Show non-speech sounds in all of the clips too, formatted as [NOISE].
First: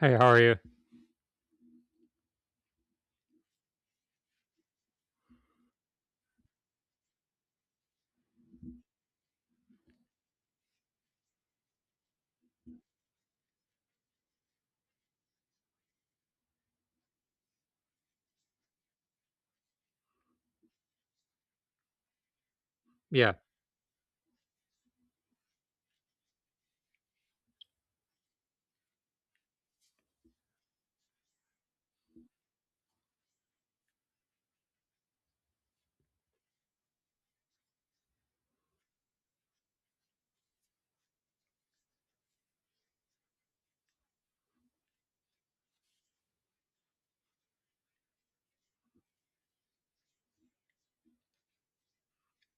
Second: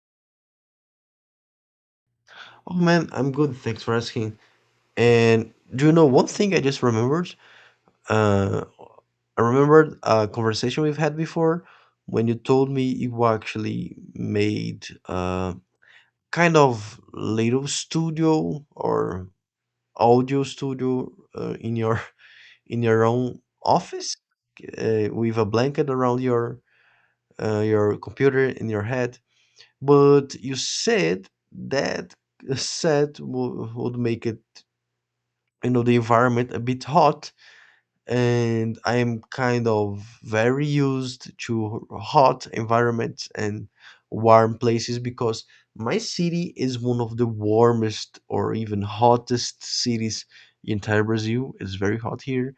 Hey, how are you? Oh man, I'm good. Thanks for asking. And do you know one thing I just remembered? Uh, I remembered a conversation we've had before when you told me you actually made a kind of little studio or audio studio in your [LAUGHS] in your Yeah. own office with a blanket around your computer in your head. But you said that [LAUGHS] would make it. The environment a bit hot, and I am kind of very used to hot environments and warm places, because my city is one of the warmest or even hottest cities in entire Brazil. It's very hot here,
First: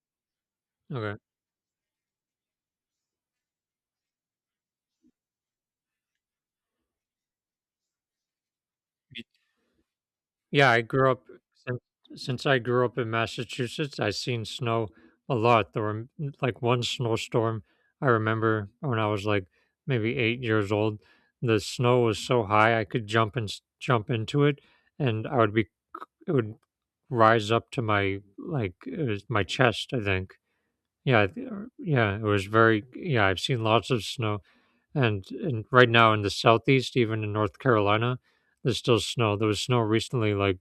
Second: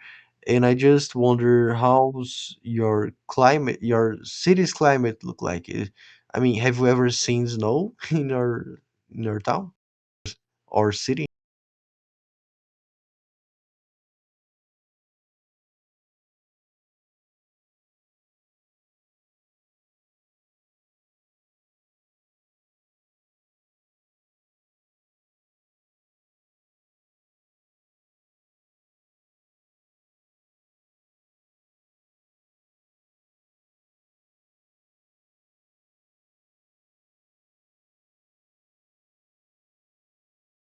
and I just Okay. wonder how's your climate, your city's climate look like. I mean, have you ever seen snow [LAUGHS] in your town Yeah, I or grew up city? since, since I grew up in Massachusetts, I seen snow a lot. There were like one snowstorm I remember when I was like maybe 8 years old. The snow was so high I could jump and jump into it and I would be, it would rise up to my like it was my chest, I think. Yeah, yeah, it was very yeah, I've seen lots of snow. And right now in the southeast, even in North Carolina, there's still snow. There was snow recently, like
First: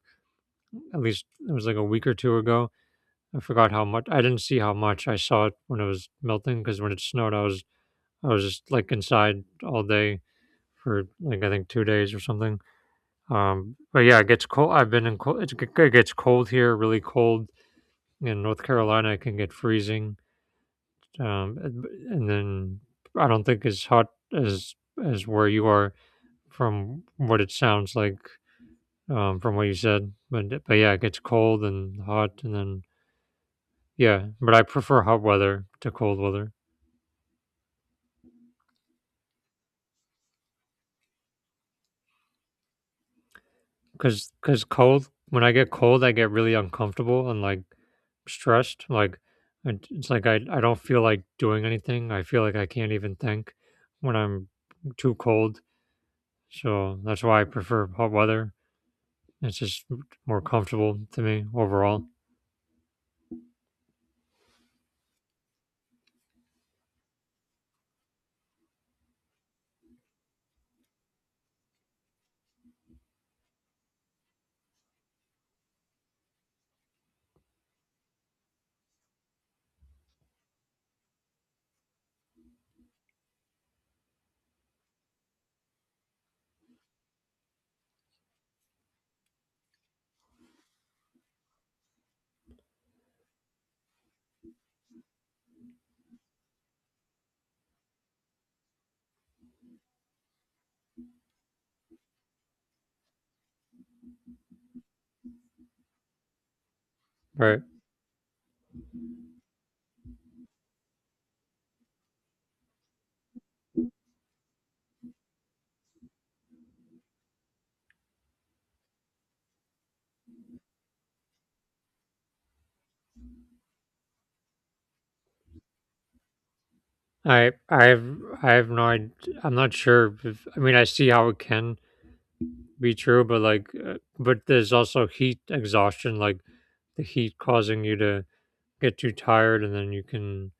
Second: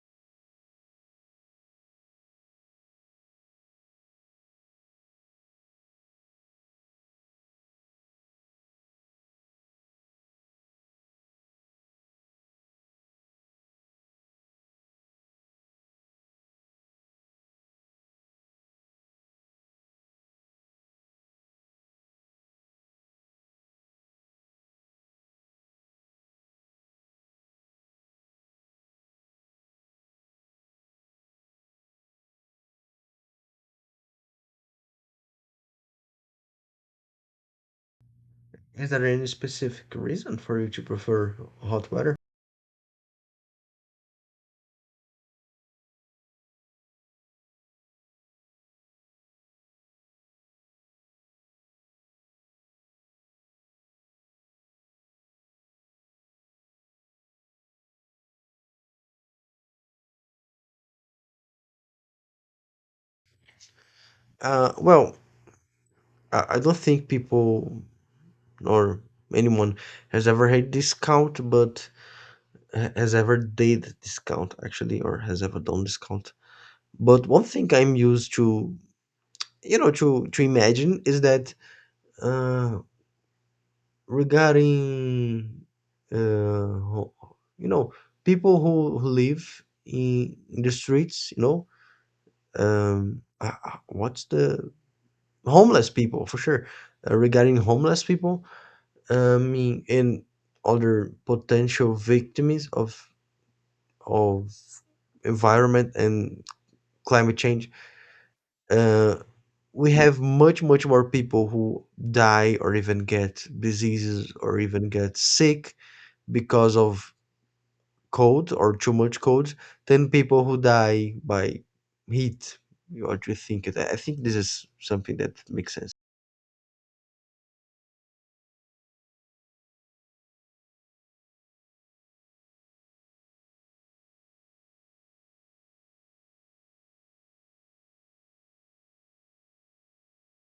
at least it was like a week or two ago. I forgot how much. I didn't see how much. I saw it when it was melting because when it snowed, I was just like inside all day for like I think 2 days or something. But yeah, it gets cold. I've been in cold. It gets cold here, really cold in North Carolina. It can get freezing. Um, and and then I don't think as hot as as where you are from what it sounds like from what you said. But yeah, it gets cold and hot, and then yeah. But I prefer hot weather to cold weather Is there any specific reason for you to prefer hot weather? because cold when I get cold, I get really uncomfortable and like stressed. Like it's like I don't feel like doing anything. I feel like I can't even think when I'm too cold. So that's why I prefer hot weather. It's just more comfortable to me overall. Well, I don't think people or anyone has ever had discount, but has ever did discount actually, or has ever done discount. But one thing I'm used to, you know, to imagine is that uh, regarding uh, ho- you know, people who live in the streets, you know, what's the homeless people for sure. Regarding homeless people, I mean, and other potential victims of environment and climate Right. change, uh, we have much more people who die or even get diseases or even get sick because of cold or too much cold than people who die by heat. What do you think? I think this is something that makes sense. I I have I have no id I'm not sure if I mean, I see how it can be true, but, like, but there's also heat exhaustion, like, the heat causing you to get too tired, and then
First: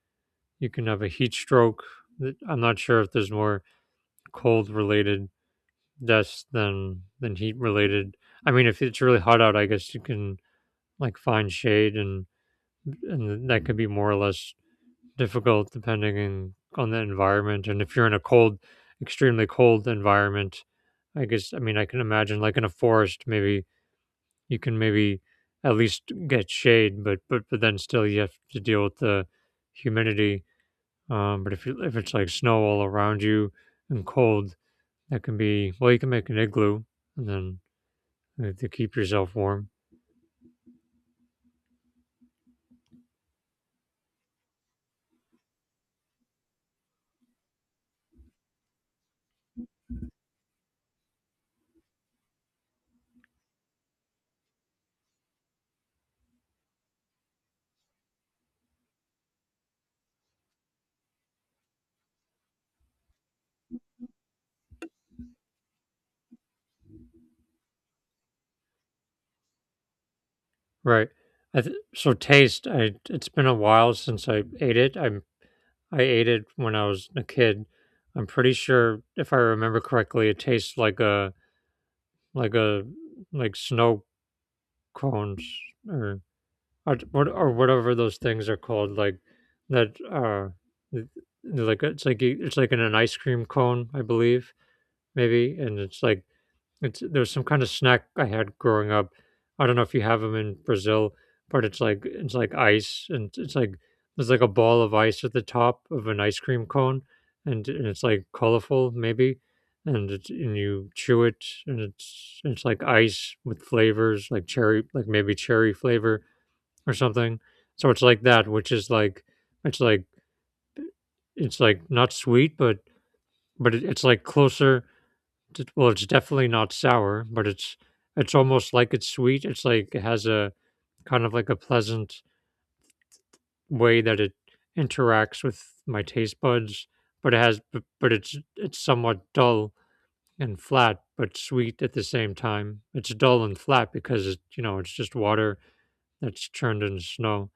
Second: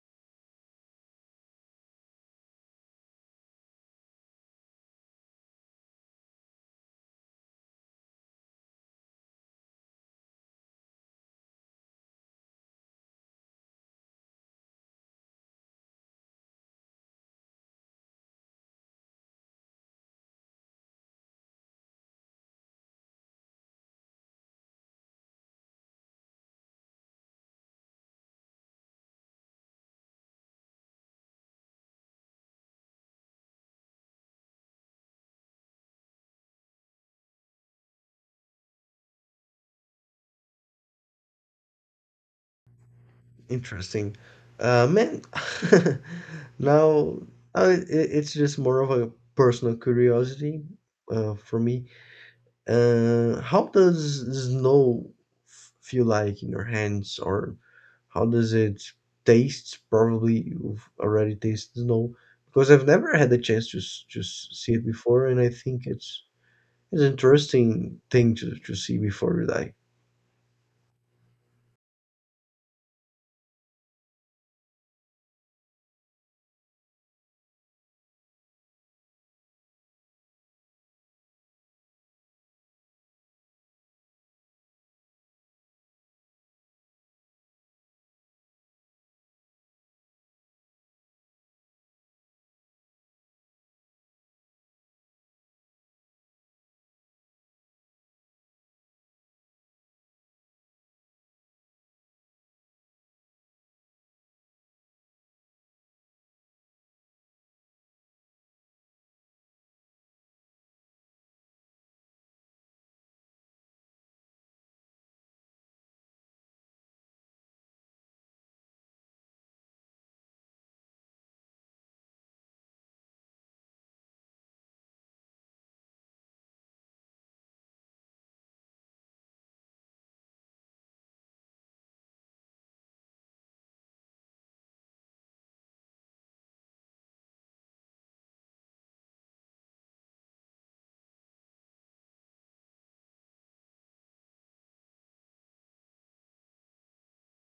you can have a heat stroke. Th I'm not sure if there's more cold-related deaths than heat-related. I mean, if it's really hot out, I guess you can, like, find shade and that could be more or less difficult depending on the environment. And if you're in a extremely cold environment, I guess, I mean, I can imagine like in a forest, maybe you can maybe at least get shade, but then still you have to deal with the humidity. But if you, if it's like snow all around you and cold, that can be, well, you can make an igloo and then to keep yourself warm. Interesting. Man, [LAUGHS] now it's just more of a personal curiosity for me. How does the snow feel like in your hands, or how does it taste? Probably you've already tasted snow, because I've never had the chance see it before, and I think it's an interesting thing to see before you die. Right. So taste, I, it's been a while since I ate it. I ate it when I was a kid. I'm pretty sure, if I remember correctly, it tastes like a like a like snow cones or or whatever those things are called. Like that, th- like it's like it's like in an ice cream cone, I believe, maybe, and it's like it's there's some kind of snack I had growing up. I don't know if you have them in Brazil, but it's like ice, and it's like there's like a ball of ice at the top of an ice cream cone, and it's like colorful maybe, and it's, and you chew it, and it's like ice with flavors like cherry, like maybe cherry flavor or something. So it's like that, which is like it's like it's like not sweet, but it, it's like closer well, it's definitely not sour, but it's almost like it's sweet. It's like it has a kind of like a pleasant way that it interacts with my taste buds, but it's somewhat dull and flat, but sweet at the same time. It's dull and flat because it, you know it's just water that's turned into snow,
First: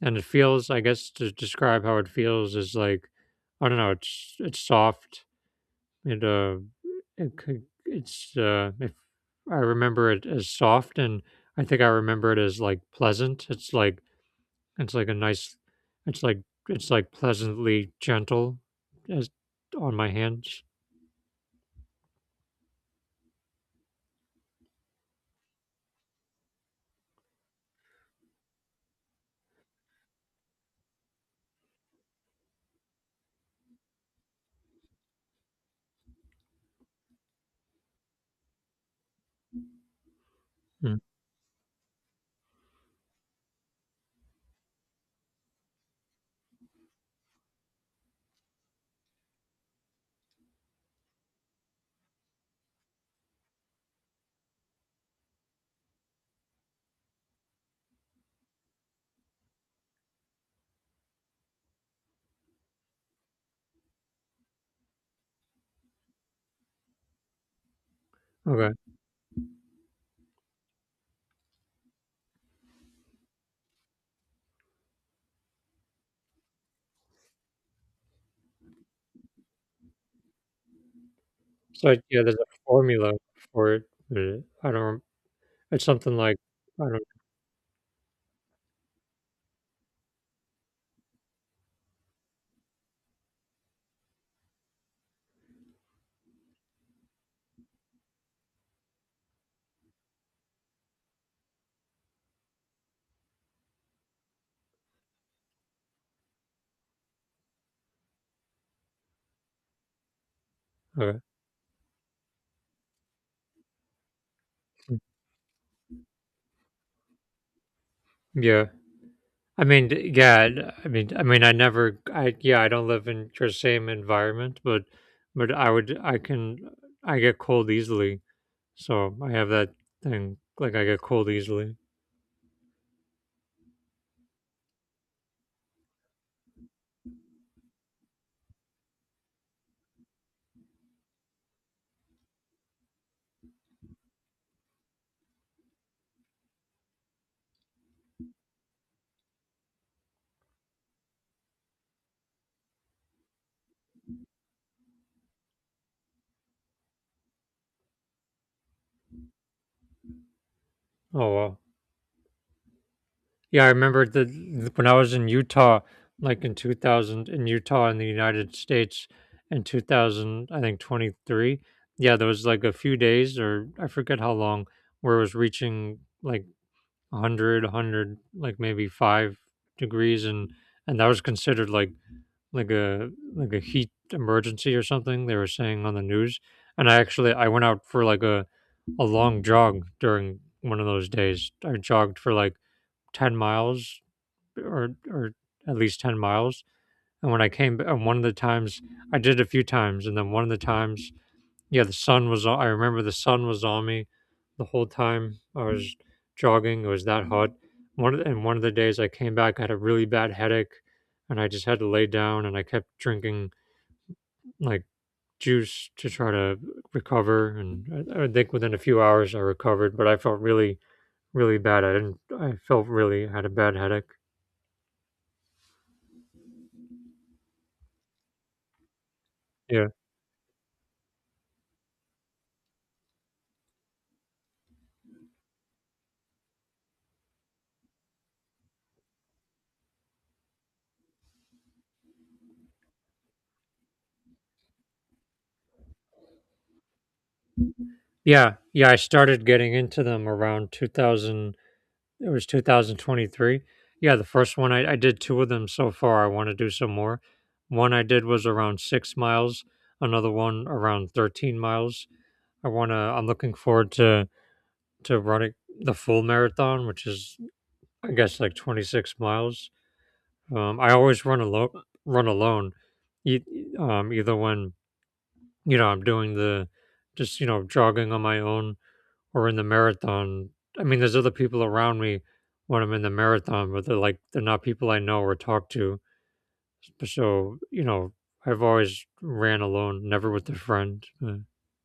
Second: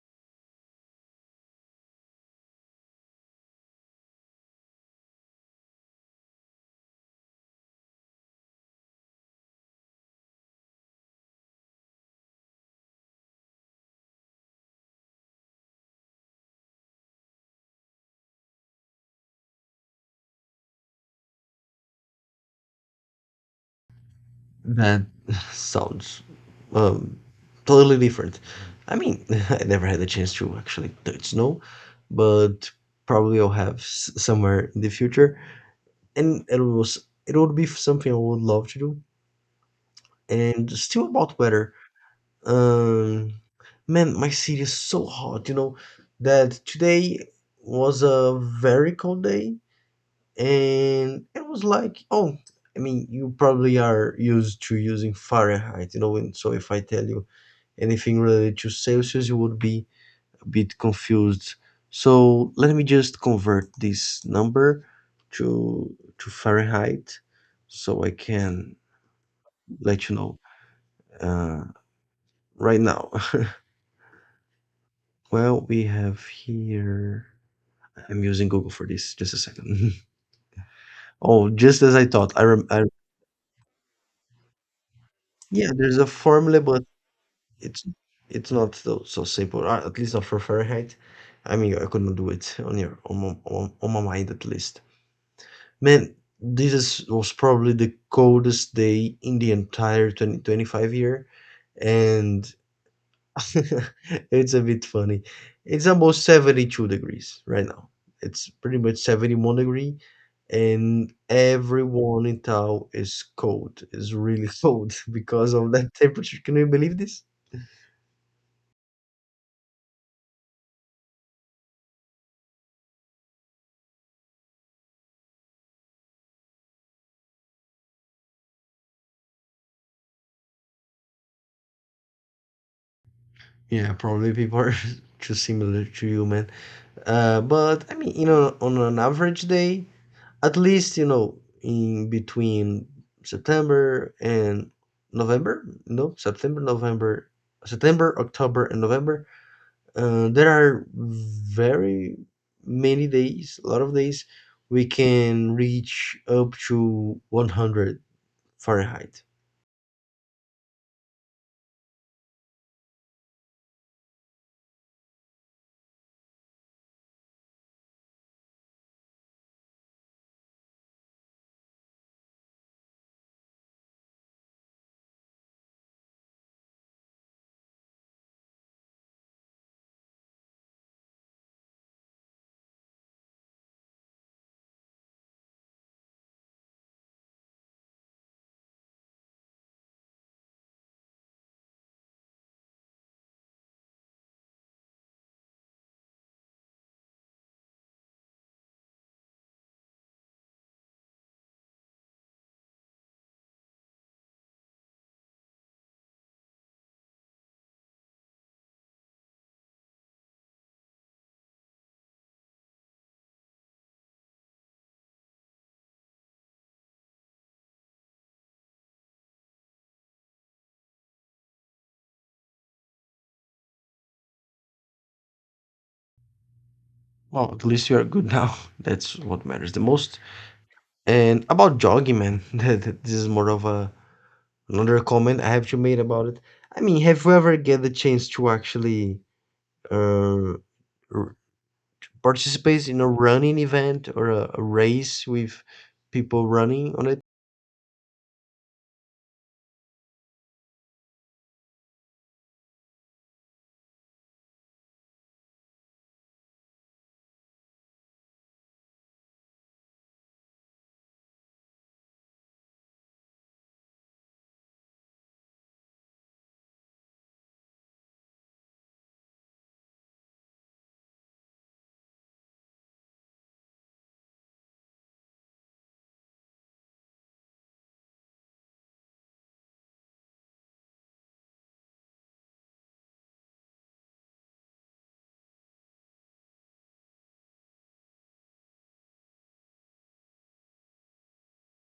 and it feels. I guess to describe how it feels is like I don't know. It's soft it, it could, it's, if I remember it as soft and I think I remember it as like pleasant. It's like a nice, it's like, it's like pleasantly gentle as on my hands. That [SIGHS] sounds um, totally different. I mean, [LAUGHS] I never had the chance to actually touch snow, but probably I'll have somewhere in the future. And it would be something I would love to do. And Mm. still about weather, um, man, my city is so hot. You know that today was a very cold day, and it was like oh, I mean, you probably are used to using Fahrenheit, you know, and so if I tell you anything related to Celsius, you would be a bit confused. So let me just convert this number to Fahrenheit so I Okay. can let you know. uh, right now [LAUGHS] well, we have here, I'm using Google for this, just a second. [LAUGHS] Oh, just So as I yeah, thought, there's a I, formula for it. But I don't, yeah, It's there's a something like, formula, but I don't, It's it's not so simple. At least not for Fahrenheit. I mean, I could not do it on your on my, on my mind at least. Man, was probably the coldest day in the entire 2025 year, and [LAUGHS] it's a bit funny. It's almost 72 degrees right now. It's pretty much 71 degree, and okay. everyone in town is cold. Is really cold, Mm. [LAUGHS] because of that temperature. Can you believe this? Yeah. Yeah, and, I mean, I mean, I never, I yeah, I don't live in your same environment, but I can, I get cold easily, so I have that thing. Like I get cold easily. Yeah, probably people are [LAUGHS] too similar to you, man. But I mean, you know, on an average day, at least, you know, in between September and November, no, September, October, and November, there are very many days, a lot of days, we can reach up to 100 Fahrenheit. Oh wow, yeah, I remember when I was in Utah, like in 2000 in Utah in the United States in 2000, I think 23. Yeah, there was like a few days or I forget how long where it was reaching like 100 100 like maybe 5 degrees and that was considered like a heat emergency or something they were saying on the news and I actually I went out for like a long jog during one of those days I jogged for like 10 miles or at least 10 miles and when and one of the times I did it a few times and then one of the times yeah, the sun was on I remember the sun was on me the whole time I was jogging, it was that hot. One of the and one of the days I came back, I had a really bad headache, and I just had to lay down, and I kept drinking, like, juice to try to recover, and I think within a few hours I recovered, but I felt really, really bad, I didn't I felt really had a bad headache. Well, at least you are good now. [LAUGHS] That's what matters the Yeah. most. And about jogging, man, [LAUGHS] this is more of a another comment I have to make about it. I mean, have you ever get the chance to actually uh, r- participate in a running event or a race with people running on it? Yeah, yeah, I started getting into them around 2000 It was 2023. Yeah, the first one I did two of them so far. I want to do some more. One I did was around 6 miles. Another one around 13 miles. I want to. I'm looking forward to running the full marathon, which is I guess like 26 miles. I always run alone. Run alone. Either when you know I'm doing the just you know jogging on my own or in the marathon. I mean, there's other people around me when I'm in the marathon, but they're like they're not people I know or talk to. So you know, I've always ran alone, never with a friend.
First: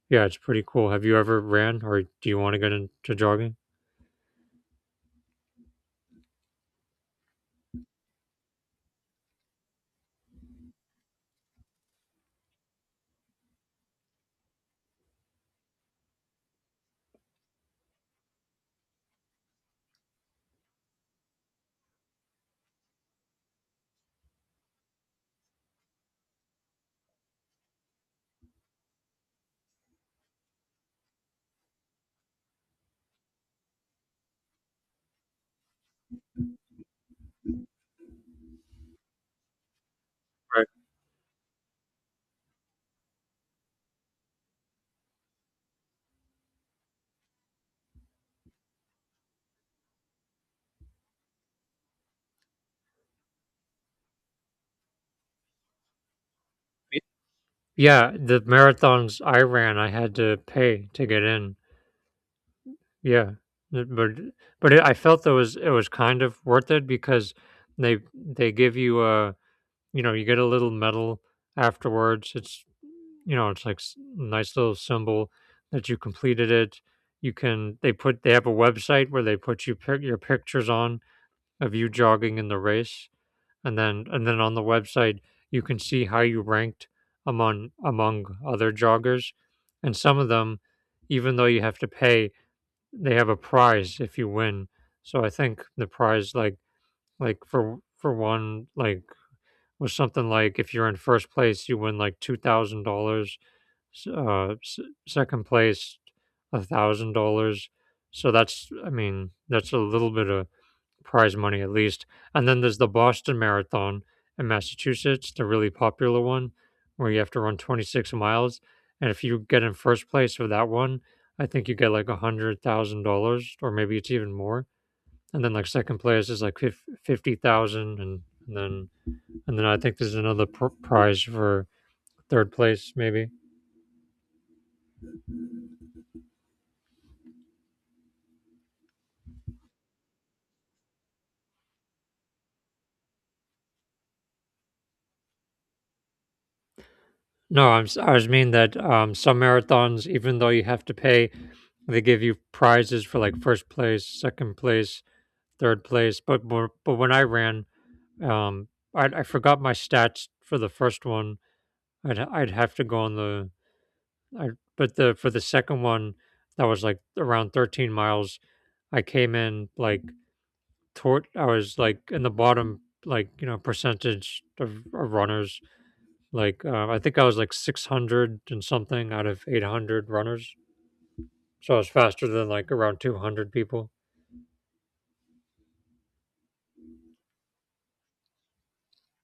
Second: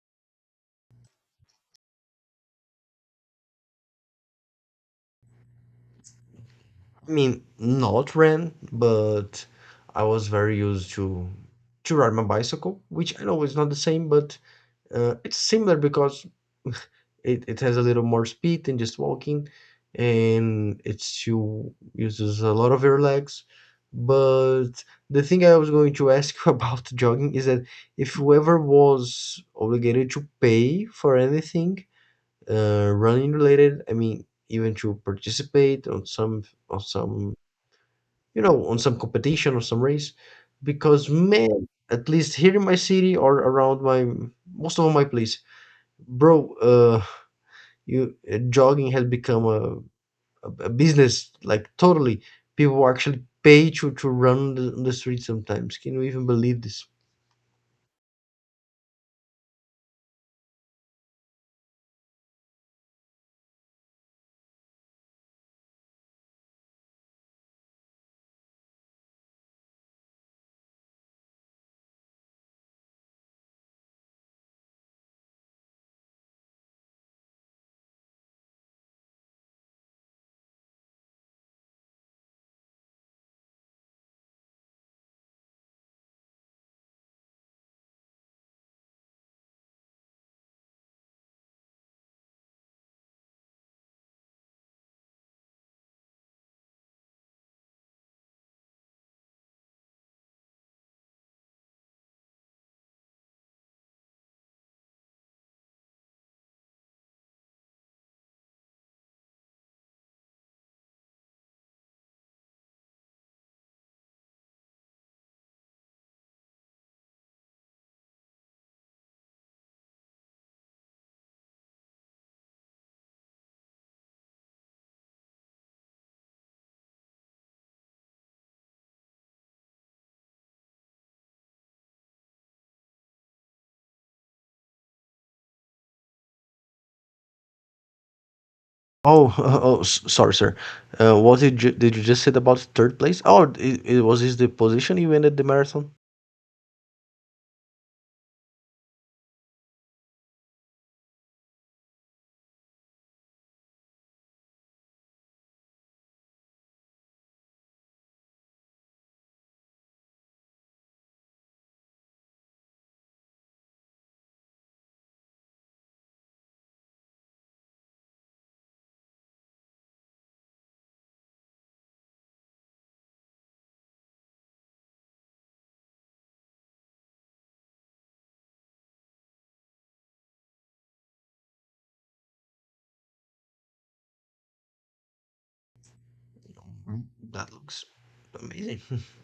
Yeah, it's pretty cool. Have you ever ran, or do you want to get into jogging? I mean, not ran, but I was very used to ride my bicycle, which I know is not the same, but it's similar because it has a little more speed than just walking, and it's you uses a lot of your legs. But the thing I was going to [LAUGHS] ask you about jogging is that if whoever was obligated to pay for anything running related. I mean, even to participate on some, you know, on some competition or some race, Right. because man, at least here in my city or around my most of my place, bro. You jogging has become a business, like, totally people actually pay to run the street sometimes. Can you even believe this? Y- Yeah, the marathons I ran, I had to pay to get in. Yeah, Th- but but it, I felt that was it was kind of worth it because they give you a you know you get a little medal afterwards. It's you know, it's like nice little symbol that you completed it. You can They put they have a website where they put your pictures on of you jogging in the race, and then on the website you can see how you ranked among among other joggers, and some of them, even though you have to pay, they have a prize if you win. So I think the prize like for one like was something like if you're in first place you win like $2,000 s- uh, s- second place $1,000. So that's I mean that's a little bit of prize money at least. And then there's the Boston Marathon in Massachusetts, the really popular one where you have to run 26 miles. And if you get in first place for that one, I think you get like $100,000, or maybe it's even more. And then like second place is like 50,000, and then and then I think there's another prize for third place, maybe. Oh, [LAUGHS] oh, sorry sir, what did you just said about third place? Oh, it was this the position you ended the marathon? No, I was mean that some marathons, even though you have to pay, they give you prizes for like first place, second place, third place. But more, but when I ran, um, I forgot my stats for the first one. I'd have to go on I, but the for the second one, that was like around 13 miles. I came in like toward, I was like in the bottom, like you know, percentage of runners. Like, I think I was like 600 and something out of 800 runners. So I was faster than like around 200 people. Mm, that looks amazing. [LAUGHS]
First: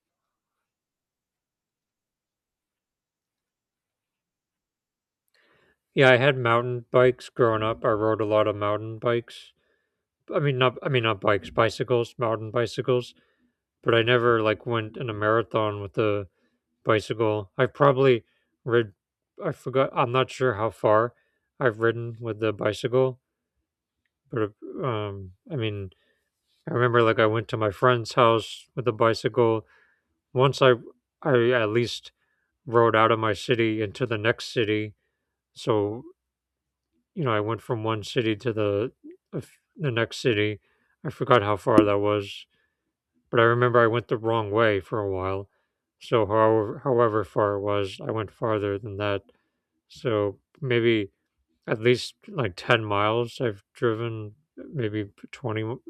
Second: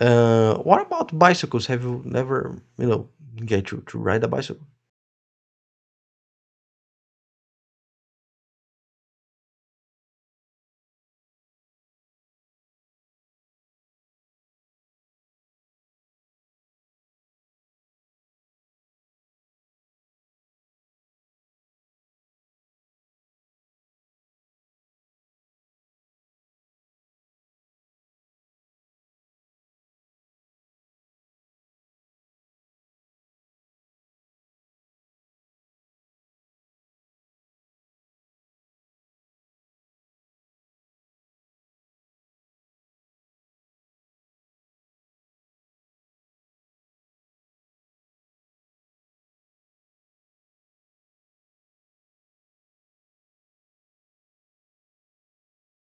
Uh, what about bicycles? Have you never, you know, get to ride a bicycle? Yeah, I had mountain bikes growing up. I rode a lot of mountain bikes. I mean, not bikes, bicycles, mountain bicycles. But I never like went in a marathon with a bicycle. I've probably rid. I forgot. I'm not sure how far I've ridden with the bicycle. But I mean, I remember like I went to my friend's house with a bicycle Once I at least rode out of my city into the next city, so, you know, I went from one city to the of the next city. I forgot how far that was, but I remember I went the wrong way for a while. So however far it was, I went farther than that. So maybe at least like 10 miles I've driven, maybe 20,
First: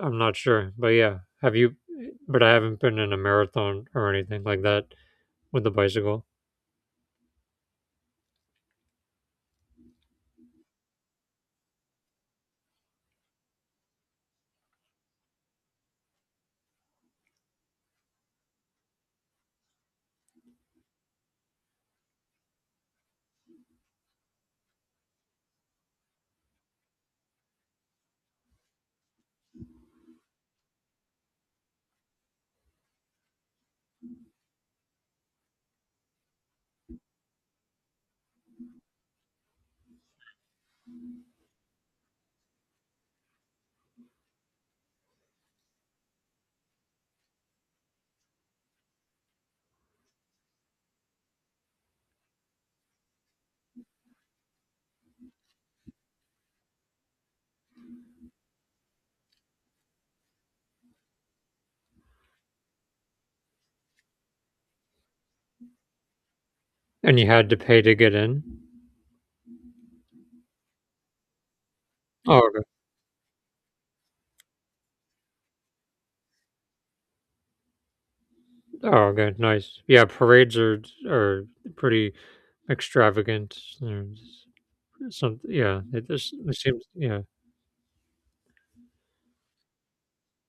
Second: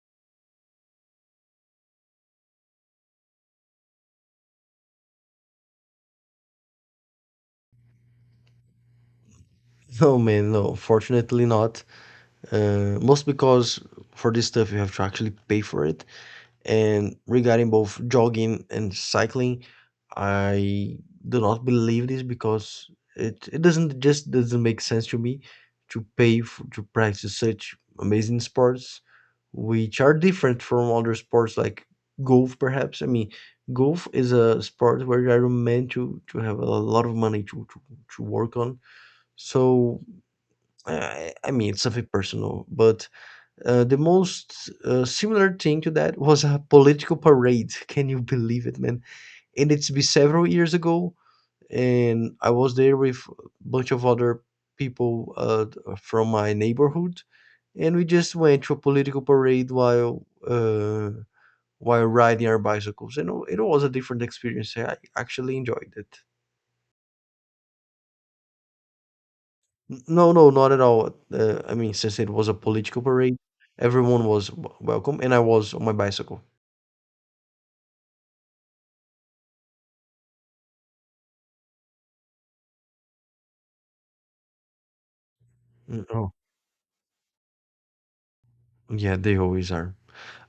I'm not sure. But I haven't been in a marathon or anything like that with the bicycle. No man, no, fortunately not. Most because for this stuff you have to actually pay for it. And regarding both jogging and cycling, I do not believe this because it doesn't just doesn't make sense to me to pay to practice such amazing sports, which are different from other sports like golf perhaps. I mean, golf is a sport where I are meant to have a lot of money to work on. So I mean it's something personal, but the most similar thing to that was a political parade. [LAUGHS] Can you believe it, man? And it's been several years ago, and I was there with a bunch of other people from my neighborhood, and we just went to a political parade while riding our bicycles. And it was a different experience. I actually enjoyed it. And you had to pay to get in? N- No, no, not at all. I mean, since it Oh, was a okay. political parade, everyone was welcome, and I was on my bicycle. Oh, good, Nice. Yeah, parades are pretty extravagant. There's some, yeah, Mm, it oh. just it seems, yeah. Yeah, they always are.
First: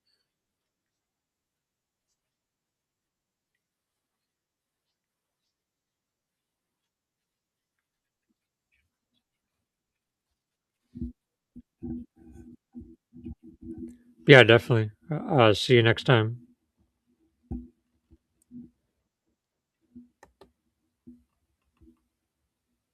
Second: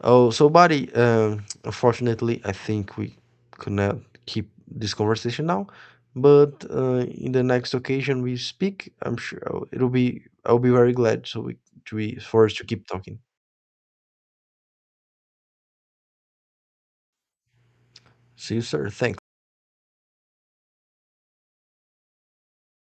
Oh, so buddy, unfortunately, I think we could not keep this conversation now, but in the next occasion we speak, I'm sure it'll be I'll be very glad so we to be for us to keep talking. Yeah, definitely. See you next time. See you, sir. Thanks.